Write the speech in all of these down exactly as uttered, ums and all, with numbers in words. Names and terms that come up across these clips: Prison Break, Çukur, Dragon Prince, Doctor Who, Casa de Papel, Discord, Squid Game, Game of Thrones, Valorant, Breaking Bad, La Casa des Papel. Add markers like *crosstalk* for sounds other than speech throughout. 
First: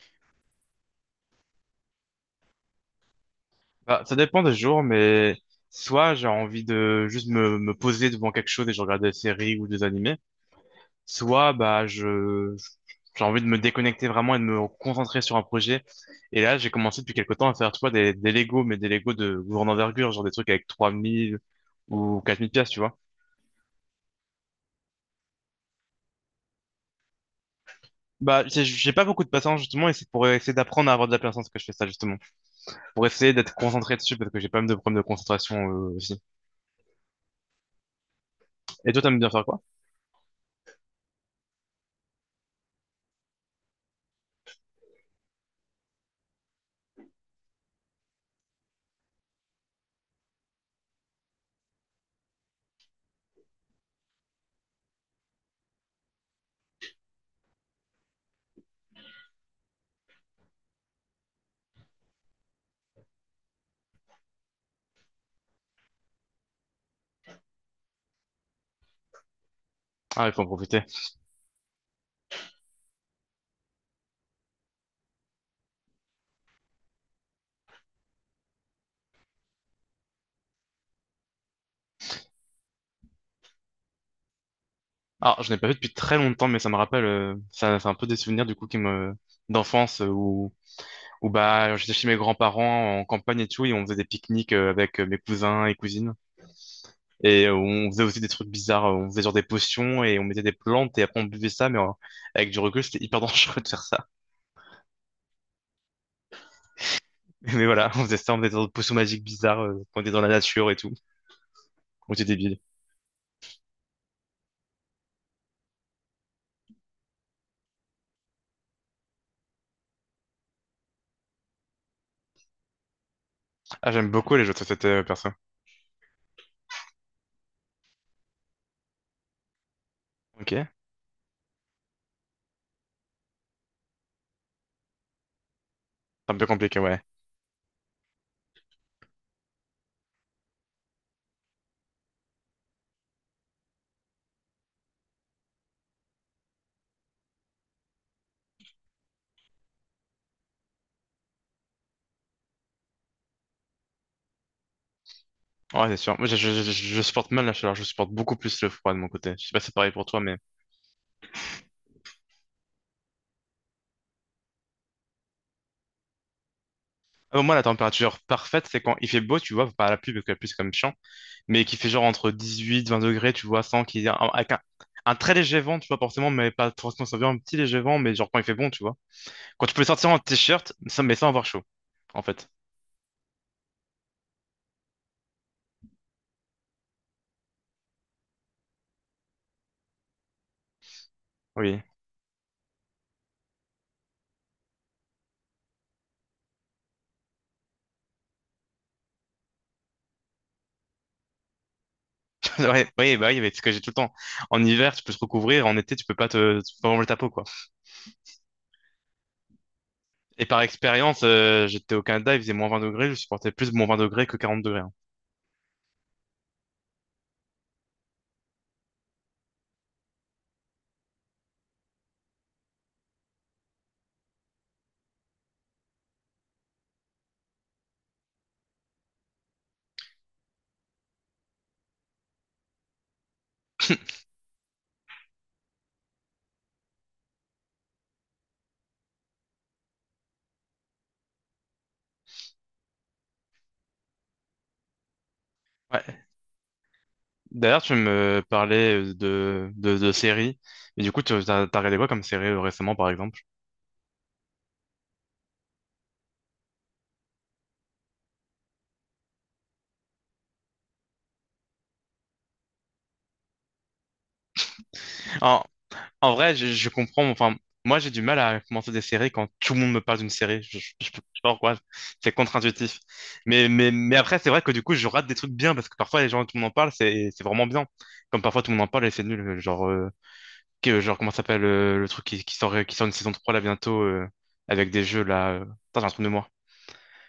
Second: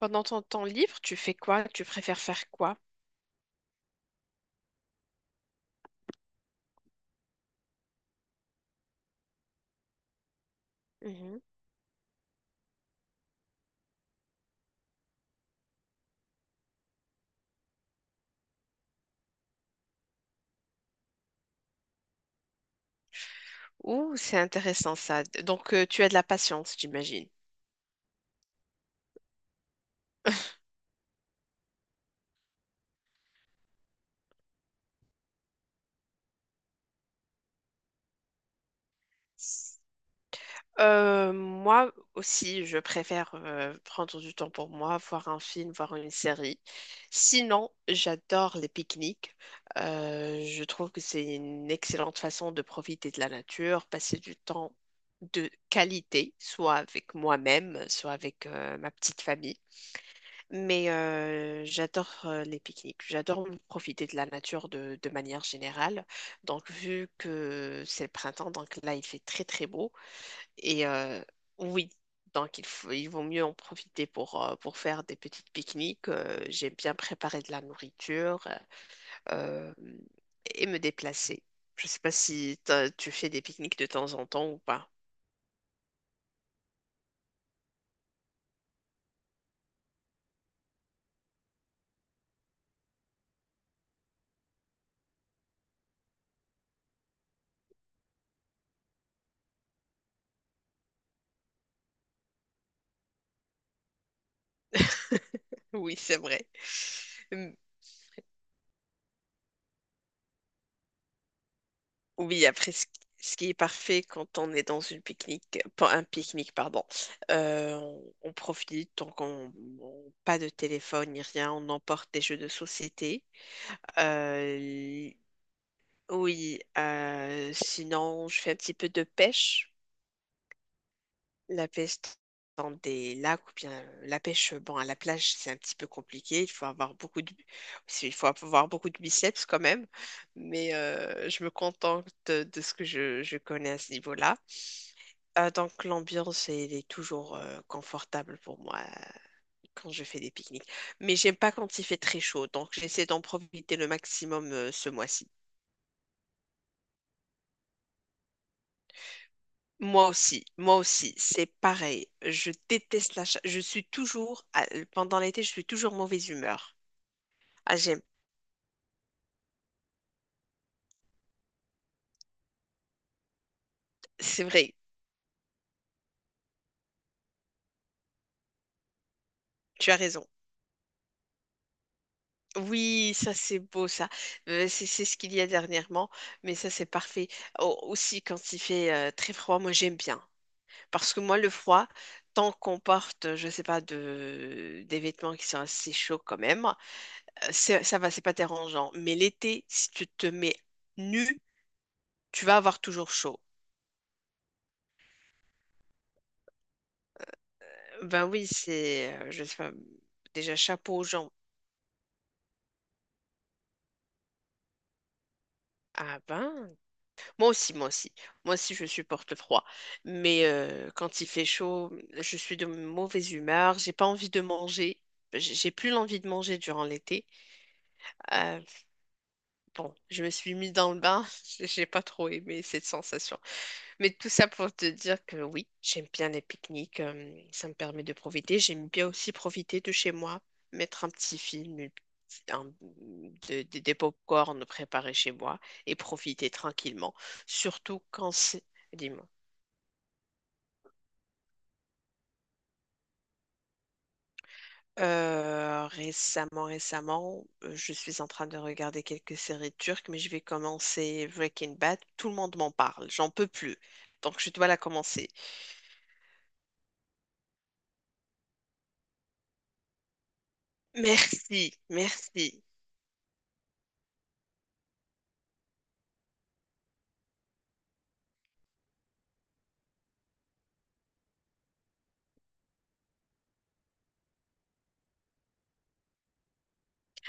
Pendant ton temps libre, tu fais quoi? Tu préfères faire quoi? Bah, ça dépend des jours, mais soit j'ai envie de juste me, me poser devant quelque chose et je regarde des séries ou des animés, Mhm. soit bah je j'ai envie de me déconnecter vraiment et de me concentrer sur un projet. Et là, j'ai commencé depuis quelque temps à faire, tu vois, des, des Lego, mais des Lego de grande envergure, genre des trucs avec trois mille ou quatre mille pièces, tu vois. Ouh, c'est intéressant ça. Donc, euh, tu as de la patience, j'imagine. Bah, j'ai j'ai pas beaucoup de patience, justement, et c'est pour essayer d'apprendre à avoir de la patience que je fais ça, justement. Pour essayer d'être concentré dessus, parce que j'ai pas mal de problèmes de concentration, euh, aussi. Et toi, t'aimes bien faire quoi? *laughs* Euh, moi aussi, je préfère euh, prendre du temps pour moi, voir un film, voir une série. Sinon, j'adore les pique-niques. Euh, je trouve que c'est une excellente façon de profiter de la nature, passer du temps de qualité, soit avec moi-même, soit avec euh, ma petite famille. Mais euh, j'adore euh, les pique-niques. J'adore profiter de la nature de de manière générale. Donc, vu que c'est le printemps, donc là, il fait très, très beau. Ah, il faut en profiter. Et euh, oui, donc il faut, il vaut mieux en profiter pour, euh, pour faire des petites pique-niques. Euh, j'aime bien préparer de la nourriture euh, et me déplacer. Je ne sais pas si t'as- tu fais des pique-niques de temps en temps ou pas. *laughs* Alors, je n'ai pas fait depuis très longtemps, mais ça me rappelle, euh, ça, c'est un peu des souvenirs du coup qui me d'enfance euh, où, où bah j'étais chez mes grands-parents en campagne et tout, et on faisait des pique-niques euh, avec euh, mes cousins et cousines, et euh, on faisait aussi des trucs bizarres, euh, on faisait genre des potions et on mettait des plantes et après on buvait ça, mais euh, avec du recul c'était hyper *laughs* dangereux de faire ça. Oui, c'est vrai. Hum, Mais voilà, on faisait ça, on faisait des potions magiques bizarres, euh, quand on était dans la nature et tout, on était Oui, débiles. après, ce ce qui est parfait quand on est dans une pique-nique, pas un pique-nique, pardon, euh, on, on profite, donc on, on- pas de téléphone ni rien, on emporte des jeux de société. Ah, j'aime beaucoup les jeux de société euh, euh, perso. Oui, euh, sinon je fais un petit peu de pêche. Ok, c'est La pêche dans des lacs ou bien euh, la pêche bon à la plage, c'est un petit peu un compliqué. peu Il faut compliqué, avoir ouais. beaucoup de c'est- il faut avoir beaucoup de biceps quand même, mais euh, je me contente de, de ce que je, je connais à ce niveau-là. Euh, donc l'ambiance elle est toujours euh, confortable pour moi euh, quand je fais des pique-niques. Mais j'aime pas quand il fait très chaud, donc j'essaie d'en profiter le maximum euh, ce mois-ci. Ouais, c'est sûr. Moi, je, je, je- je supporte mal la chaleur. Je supporte beaucoup plus le froid de mon côté. Je sais pas si c'est pareil pour Moi toi, mais… aussi, moi aussi, c'est pareil. Je déteste la cha- Je suis toujours, à- pendant l'été, je suis toujours mauvaise humeur. Ah bon, moi, la Ah, j'aime. température parfaite, c'est quand il fait beau, tu vois, pas à la pluie, parce que la pluie, c'est comme chiant, mais qu'il fait genre entre dix-huit, vingt degrés, tu vois, sans qu'il y ait un, C'est avec un, vrai, un très léger vent, tu vois, forcément, mais pas forcément, ça vient un petit léger vent, mais genre quand il fait bon, tu vois. Quand tu peux tu as sortir en raison. t-shirt, sans- mais sans avoir chaud, en fait. Oui, ça c'est beau, ça. Euh, c'est c'est ce qu'il y a dernièrement, mais ça c'est parfait. Au- aussi, quand il fait euh, très froid, moi j'aime bien. Parce que moi, le Oui. froid, tant qu'on porte, je sais pas, de, des vêtements qui sont assez chauds quand même, euh, c'est- ça va, c'est pas dérangeant. Mais l'été, si tu te mets nu, tu vas *laughs* avoir Ouais, toujours oui, bah oui, chaud. mais c'est ce que j'ai tout le temps. En hiver, tu peux te recouvrir, en été, tu peux pas te, tu peux pas manger ta peau, quoi. Ben oui, c'est, euh, je sais pas, Et déjà par chapeau aux expérience, gens. euh, j'étais au Canada, il faisait moins vingt degrés, je supportais plus moins vingt degrés que quarante degrés, hein. Ah ben, moi aussi, moi aussi. Moi aussi, je supporte le froid. Mais euh, quand il fait chaud, je suis de mauvaise humeur, j'ai pas envie de manger. J'ai j'ai plus l'envie de manger durant l'été. Euh, bon, je me suis mis dans le bain, *laughs* j'ai pas trop aimé cette sensation. Mais tout ça pour te dire que oui, j'aime bien les pique-niques, euh, ça me permet de profiter. J'aime bien aussi profiter de chez moi, mettre un petit film, une petite- un- de- de- des pop-corn préparés chez moi et Ouais. profiter tranquillement. D'ailleurs, tu Surtout quand me c'est... parlais Dis-moi. de, de, de séries. Et du coup, tu t'as, t'as regardé quoi comme série euh, récemment, par exemple? Euh, récemment, récemment, euh, je suis en train de regarder quelques séries turques, mais je vais commencer Breaking Bad. Tout le monde m'en parle, j'en peux plus. Donc je dois la commencer. En, en vrai, je, je comprends. Enfin, moi, j'ai du mal à commencer des séries quand tout le monde me parle d'une série. Je, je, je sais pas Merci, pourquoi. C'est merci. contre-intuitif. Mais, mais, mais après, c'est vrai que du coup, je rate des trucs bien parce que parfois, les gens, tout le monde en parle, c'est, c'est vraiment bien. Comme parfois, tout le monde en parle et c'est nul. euh, Genre, euh, que- genre comment ça s'appelle euh, le truc qui, qui sort, qui sort une saison trois là bientôt euh, avec des jeux là. euh. Putain, j'ai un trou de mémoire.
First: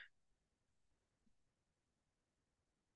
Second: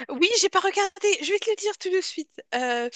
Oui, j'ai pas regardé. Je vais te le dire tout de suite. Euh,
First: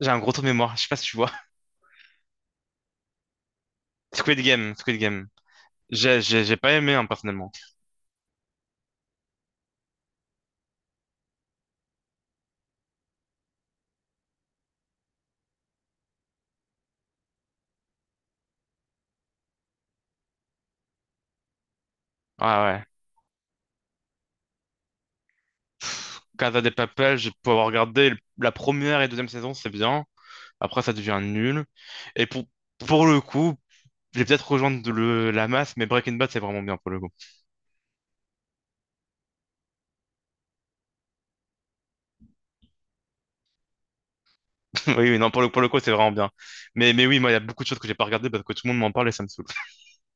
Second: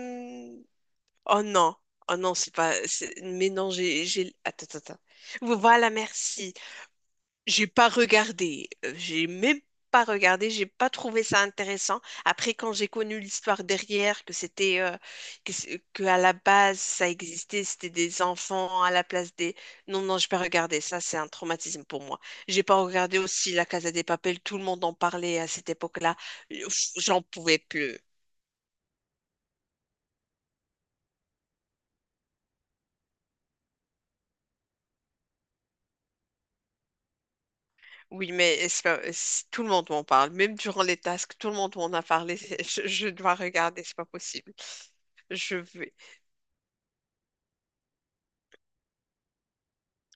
J'ai un gros trou de mémoire. Je sais pas si tu vois. Oh non, oh non, c'est pas. c'est- Mais non, j'ai, j'ai. Squid Attends, Game, attends, attends. Squid Game. Voilà, J'ai, j'ai, merci. j'ai pas aimé, hein, personnellement. J'ai pas regardé, euh, j'ai même pas regardé, j'ai pas trouvé ça intéressant. Après, quand j'ai connu l'histoire derrière, que c'était euh, que, c'est- que à la base ça existait, c'était des enfants à la place des. Non, non, j'ai pas regardé. Ça, c'est un traumatisme pour moi. Ouais, J'ai pas ouais. regardé aussi La Casa des Papel. Tout le monde en parlait à cette époque-là. Casa de Pff, Papel, j'en j'ai pu pouvais avoir plus. regardé le- la première et deuxième saison, c'est bien. Après, ça devient nul. Et pour, pour le coup, j'ai peut-être rejoindre le, la masse, mais Breaking Bad, c'est vraiment bien pour le coup. Oui, mais c'est pas- c'est- tout le monde m'en parle. Même durant les tasks, tout le monde m'en a parlé. *laughs* Je, je dois regarder, c'est pas possible. *laughs* Oui, oui, non, pour le, Je pour le coup, c'est vais- vraiment bien. Mais, mais oui, moi, il y a beaucoup de choses que j'ai pas regardées parce que tout le monde m'en parle et ça me saoule.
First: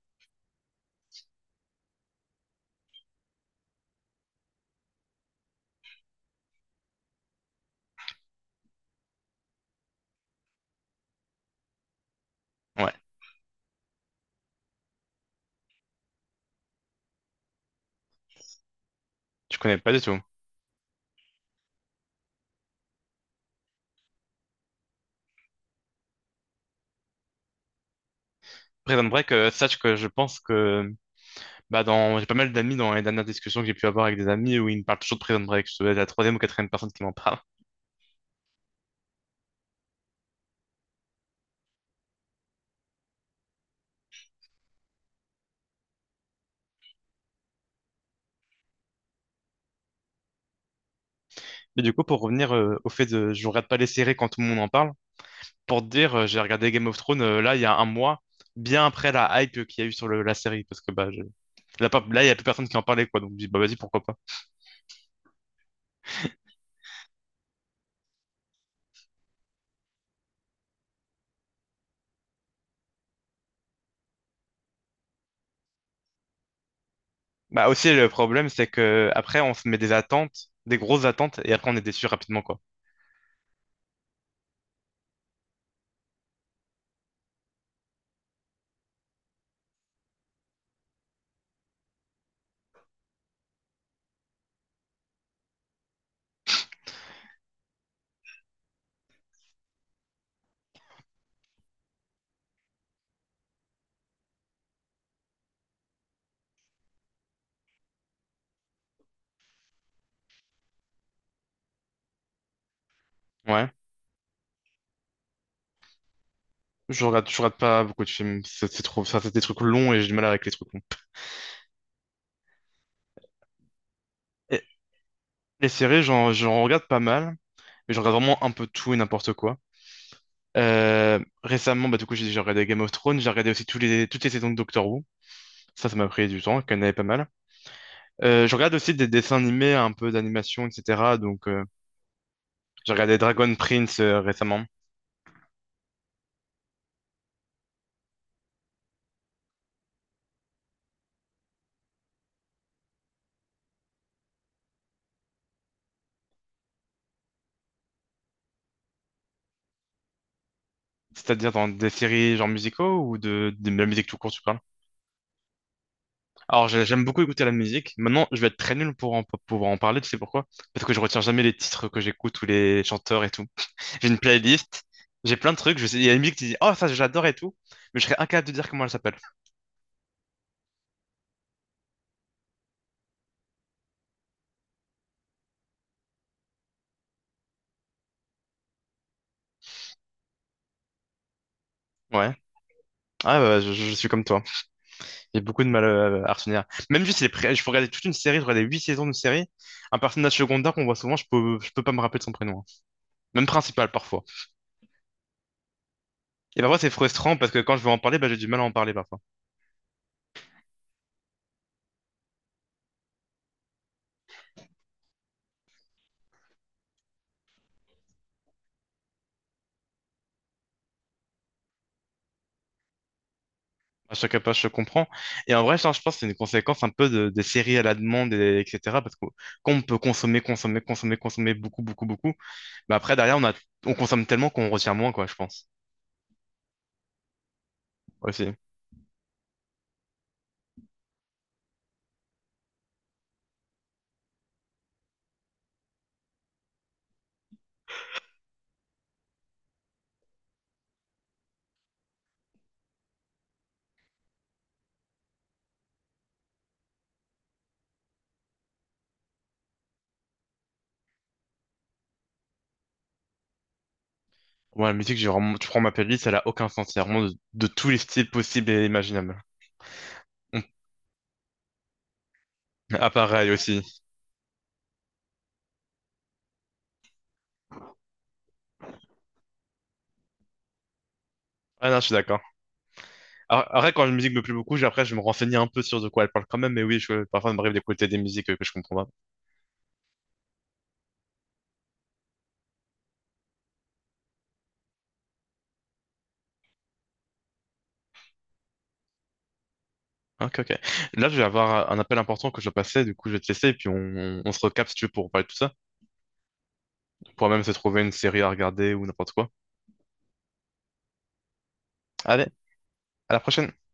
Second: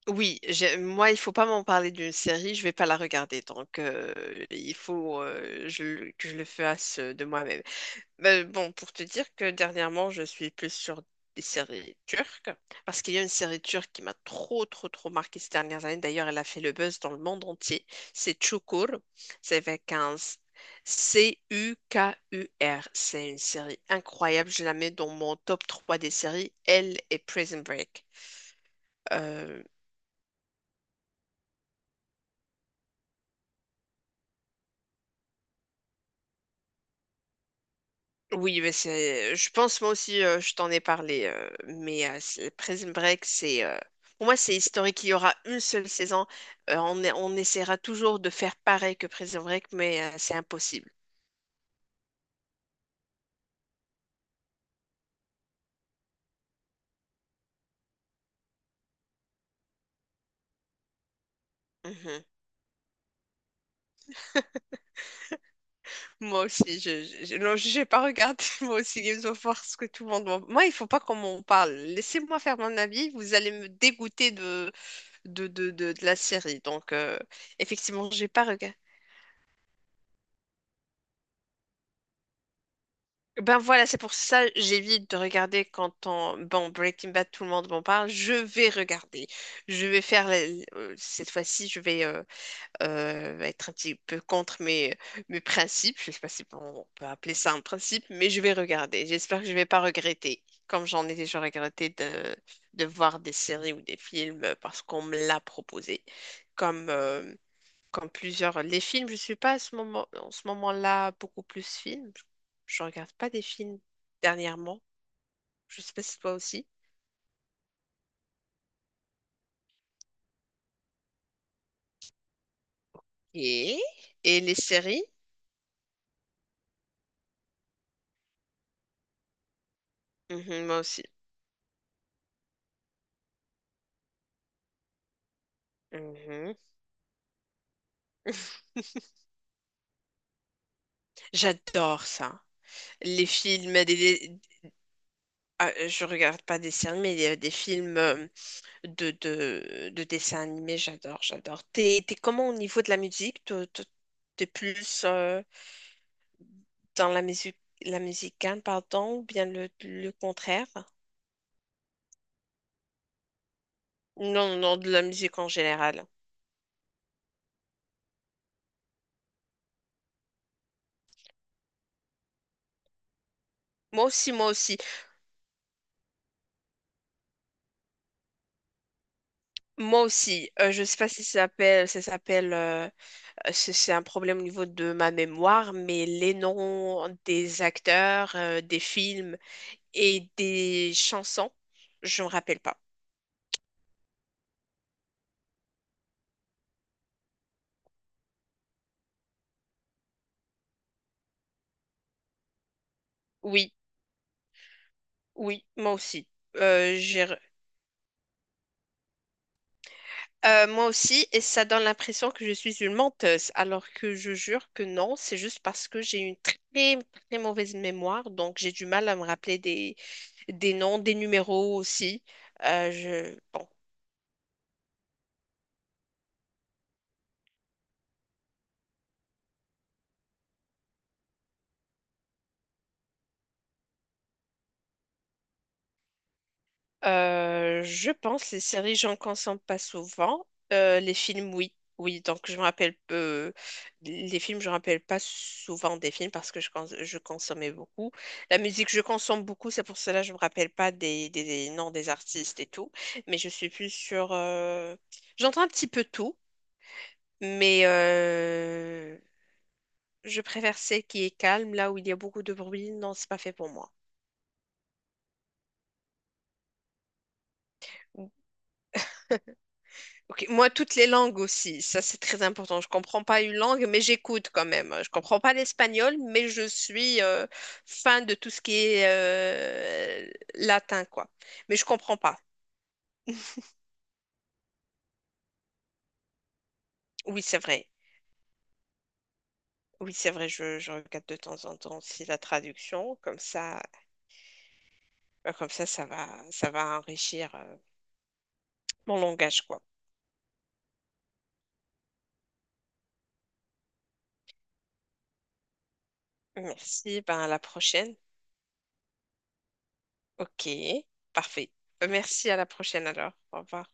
Oui, j'ai- moi, il faut pas m'en parler d'une série, je vais pas la regarder. Donc, euh, il faut euh, je le- que je le fasse euh, de moi-même. Mais bon, pour te dire que dernièrement, je suis plus sur des séries turques, Ouais, parce qu'il y a une série turque qui m'a trop, trop, trop marqué ces dernières années. D'ailleurs, elle a fait le buzz dans le monde entier. C'est Çukur. C'est je connais avec pas du un tout. s- C-U-K-U-R. C'est une série incroyable. Je la mets dans mon top trois des séries. Elle et Prison Break. Prison Break, euh, sache que je pense que bah dans j'ai pas mal d'amis dans les dernières discussions que j'ai pu avoir avec des amis où ils me parlent toujours de Prison Break. Je dois être la troisième ou quatrième personne qui m'en parle. Oui, mais c'est. Je pense moi aussi, euh, je t'en ai parlé, euh, mais euh, c'est- Prison Break, c'est. Euh, Pour moi, c'est historique. Il y aura une seule saison. Euh, on, est- on essaiera toujours de faire pareil que Prison Break, mais euh, c'est impossible. Mais du coup, pour revenir euh, au fait de je regarde pas les séries quand tout le monde en parle, pour te dire, euh, j'ai regardé Game of Thrones euh, là il y a un mois, bien après la hype euh, qu'il y a eu sur le- la série, parce que bah, je- là, pas- là, Mhm. il y a plus personne qui en parlait, quoi, donc je me dis, bah vas-y, pourquoi pas. Moi aussi, je, je, je- non, j'ai pas regardé *laughs* moi aussi Games of War ce que tout le monde. m'en- Moi, il faut pas qu'on m'en parle. Laissez-moi faire mon avis. Vous allez me dégoûter de de de, de, de la série. Donc, euh, Bah aussi, le effectivement, j'ai pas problème, c'est regardé. que après, on se met des attentes, des grosses attentes, et après, on est déçu rapidement, quoi. Ben voilà, c'est pour ça j'évite de regarder quand on... Bon, Breaking Bad, tout le monde m'en parle. Je vais regarder. Je vais faire... la- euh, Cette fois-ci, je vais euh, euh, être un petit peu contre mes, mes principes. Je sais pas si on peut appeler ça un principe, mais je vais regarder. J'espère que je vais pas regretter, comme j'en ai déjà regretté de, de voir des séries ou des films parce qu'on me l'a proposé. Comme... euh, comme plusieurs. Les films, je suis pas à ce moment, en ce moment-là beaucoup plus film. Je regarde pas des Ouais. films dernièrement. Je sais pas si toi aussi. Je regarde, je regarde pas beaucoup de films, c'est c'est trop, ça, c'est des trucs longs et j'ai du mal avec les trucs longs. Et, et les Et séries? les séries, j'en j'en regarde pas mal, mais je regarde vraiment un peu tout et n'importe quoi. Mhm, moi aussi. Euh, récemment, bah, du coup, j'ai j'ai regardé Game of Thrones, j'ai regardé aussi tous les, toutes les saisons de Doctor Who. Ça, ça m'a pris du Mhm. temps, qu'il y en avait pas mal. Euh, je *laughs* regarde aussi des dessins animés, un peu d'animation, et cetera. Donc, euh, J'adore ça. j'ai regardé Les Dragon films, des, Prince euh, des- récemment. ah, je regarde pas des séries, mais des, des films euh, de, de, de dessins animés, j'adore, j'adore. T'es, t'es comment au niveau de la musique? Toi, toi, t'es plus euh, dans la musique, la musicale, pardon, ou bien le, le contraire? C'est-à-dire dans des séries genre musicaux ou de, de la musique tout court, tu Non, parles? non, de la musique en général. Alors, j'ai- j'aime beaucoup écouter la musique. Maintenant, je vais être très nul pour en- pour pouvoir en parler, tu sais pourquoi? Parce que je retiens jamais les titres que j'écoute ou les chanteurs et tout. Moi J'ai une aussi, moi aussi, playlist, j'ai plein de trucs, je sais, il y a une musique qui dit «Oh, ça, j'adore et tout», mais je serais incapable de dire comment elle s'appelle. moi aussi. Euh, je sais pas si ça s'appelle, ça s'appelle, euh, c'est c'est un problème au niveau de ma mémoire, mais les noms des acteurs, euh, des films et des chansons, je me Ouais. rappelle pas. Ah bah, je, je suis comme toi. J'ai beaucoup de mal euh, à retenir. Même juste, les pré- je peux regarder toute une série, je regarder huit saisons d'une série. Un personnage secondaire qu'on voit souvent, je peux, je peux pas me rappeler de son prénom, hein. Même Oui, principal, parfois. oui, moi aussi. Et parfois, c'est Euh, j'ai frustrant parce que quand je veux en parler, bah, j'ai du mal à en parler, parfois. Euh, moi aussi, et ça donne l'impression que je suis une menteuse, alors que je jure que non, c'est juste parce que j'ai une très, très mauvaise mémoire, donc j'ai du mal à me rappeler des, des noms, des numéros aussi. Euh, je, bon, À chaque page, je comprends. Et en vrai, ça, je pense que c'est une conséquence un peu de- des séries à la demande, et- etc. Parce que quand on peut consommer, consommer, consommer, consommer beaucoup, beaucoup, beaucoup, bah après, derrière, on a, on consomme tellement qu'on retient moins, quoi, je pense. Euh, je pense Aussi. les séries, j'en consomme pas souvent. Euh, les films, oui. Oui, donc je me rappelle peu. Les films, je me rappelle pas souvent des films parce que je, cons- je consommais beaucoup. La musique, je consomme beaucoup, c'est pour cela que je me rappelle pas des, des, des noms des artistes et tout. Mais je suis plus sur. euh, J'entends un petit peu tout, mais euh, je préfère celle qui est calme, là où il y a beaucoup de bruit. Non, c'est pas fait pour moi. Moi, la musique, j'ai vraiment, tu prends ma playlist, elle a aucun sens. Il vraiment de, de tous les styles possibles et imaginables. Ok, moi, toutes les langues aussi, ça c'est très important. Je Ah, comprends pas pareil une aussi. langue, mais j'écoute quand même. Je comprends pas l'espagnol, mais je suis euh, fan de tout ce qui est euh, latin, quoi. Mais je Ah non, je suis comprends pas. d'accord. Alors, après, quand une musique me plaît beaucoup, j'ai- après, je me renseigne un peu sur de quoi elle parle quand même. Mais oui, je, Oui, parfois, il c'est m'arrive vrai. d'écouter des musiques euh, que je comprends pas. Oui, c'est vrai. Je, je regarde de temps en temps aussi la traduction, comme ça, ben, comme ça, ça va, ça va enrichir euh, mon langage, quoi. Ok, ok. Là, je vais avoir un appel important que je dois passer, du coup, je vais te laisser et puis on, on on se recapte si tu veux pour parler de tout ça. Merci. On Ben à pourra la même se trouver une prochaine. série à regarder ou n'importe quoi. Ok, parfait. Allez, Merci à la prochaine alors. à la Au prochaine! revoir.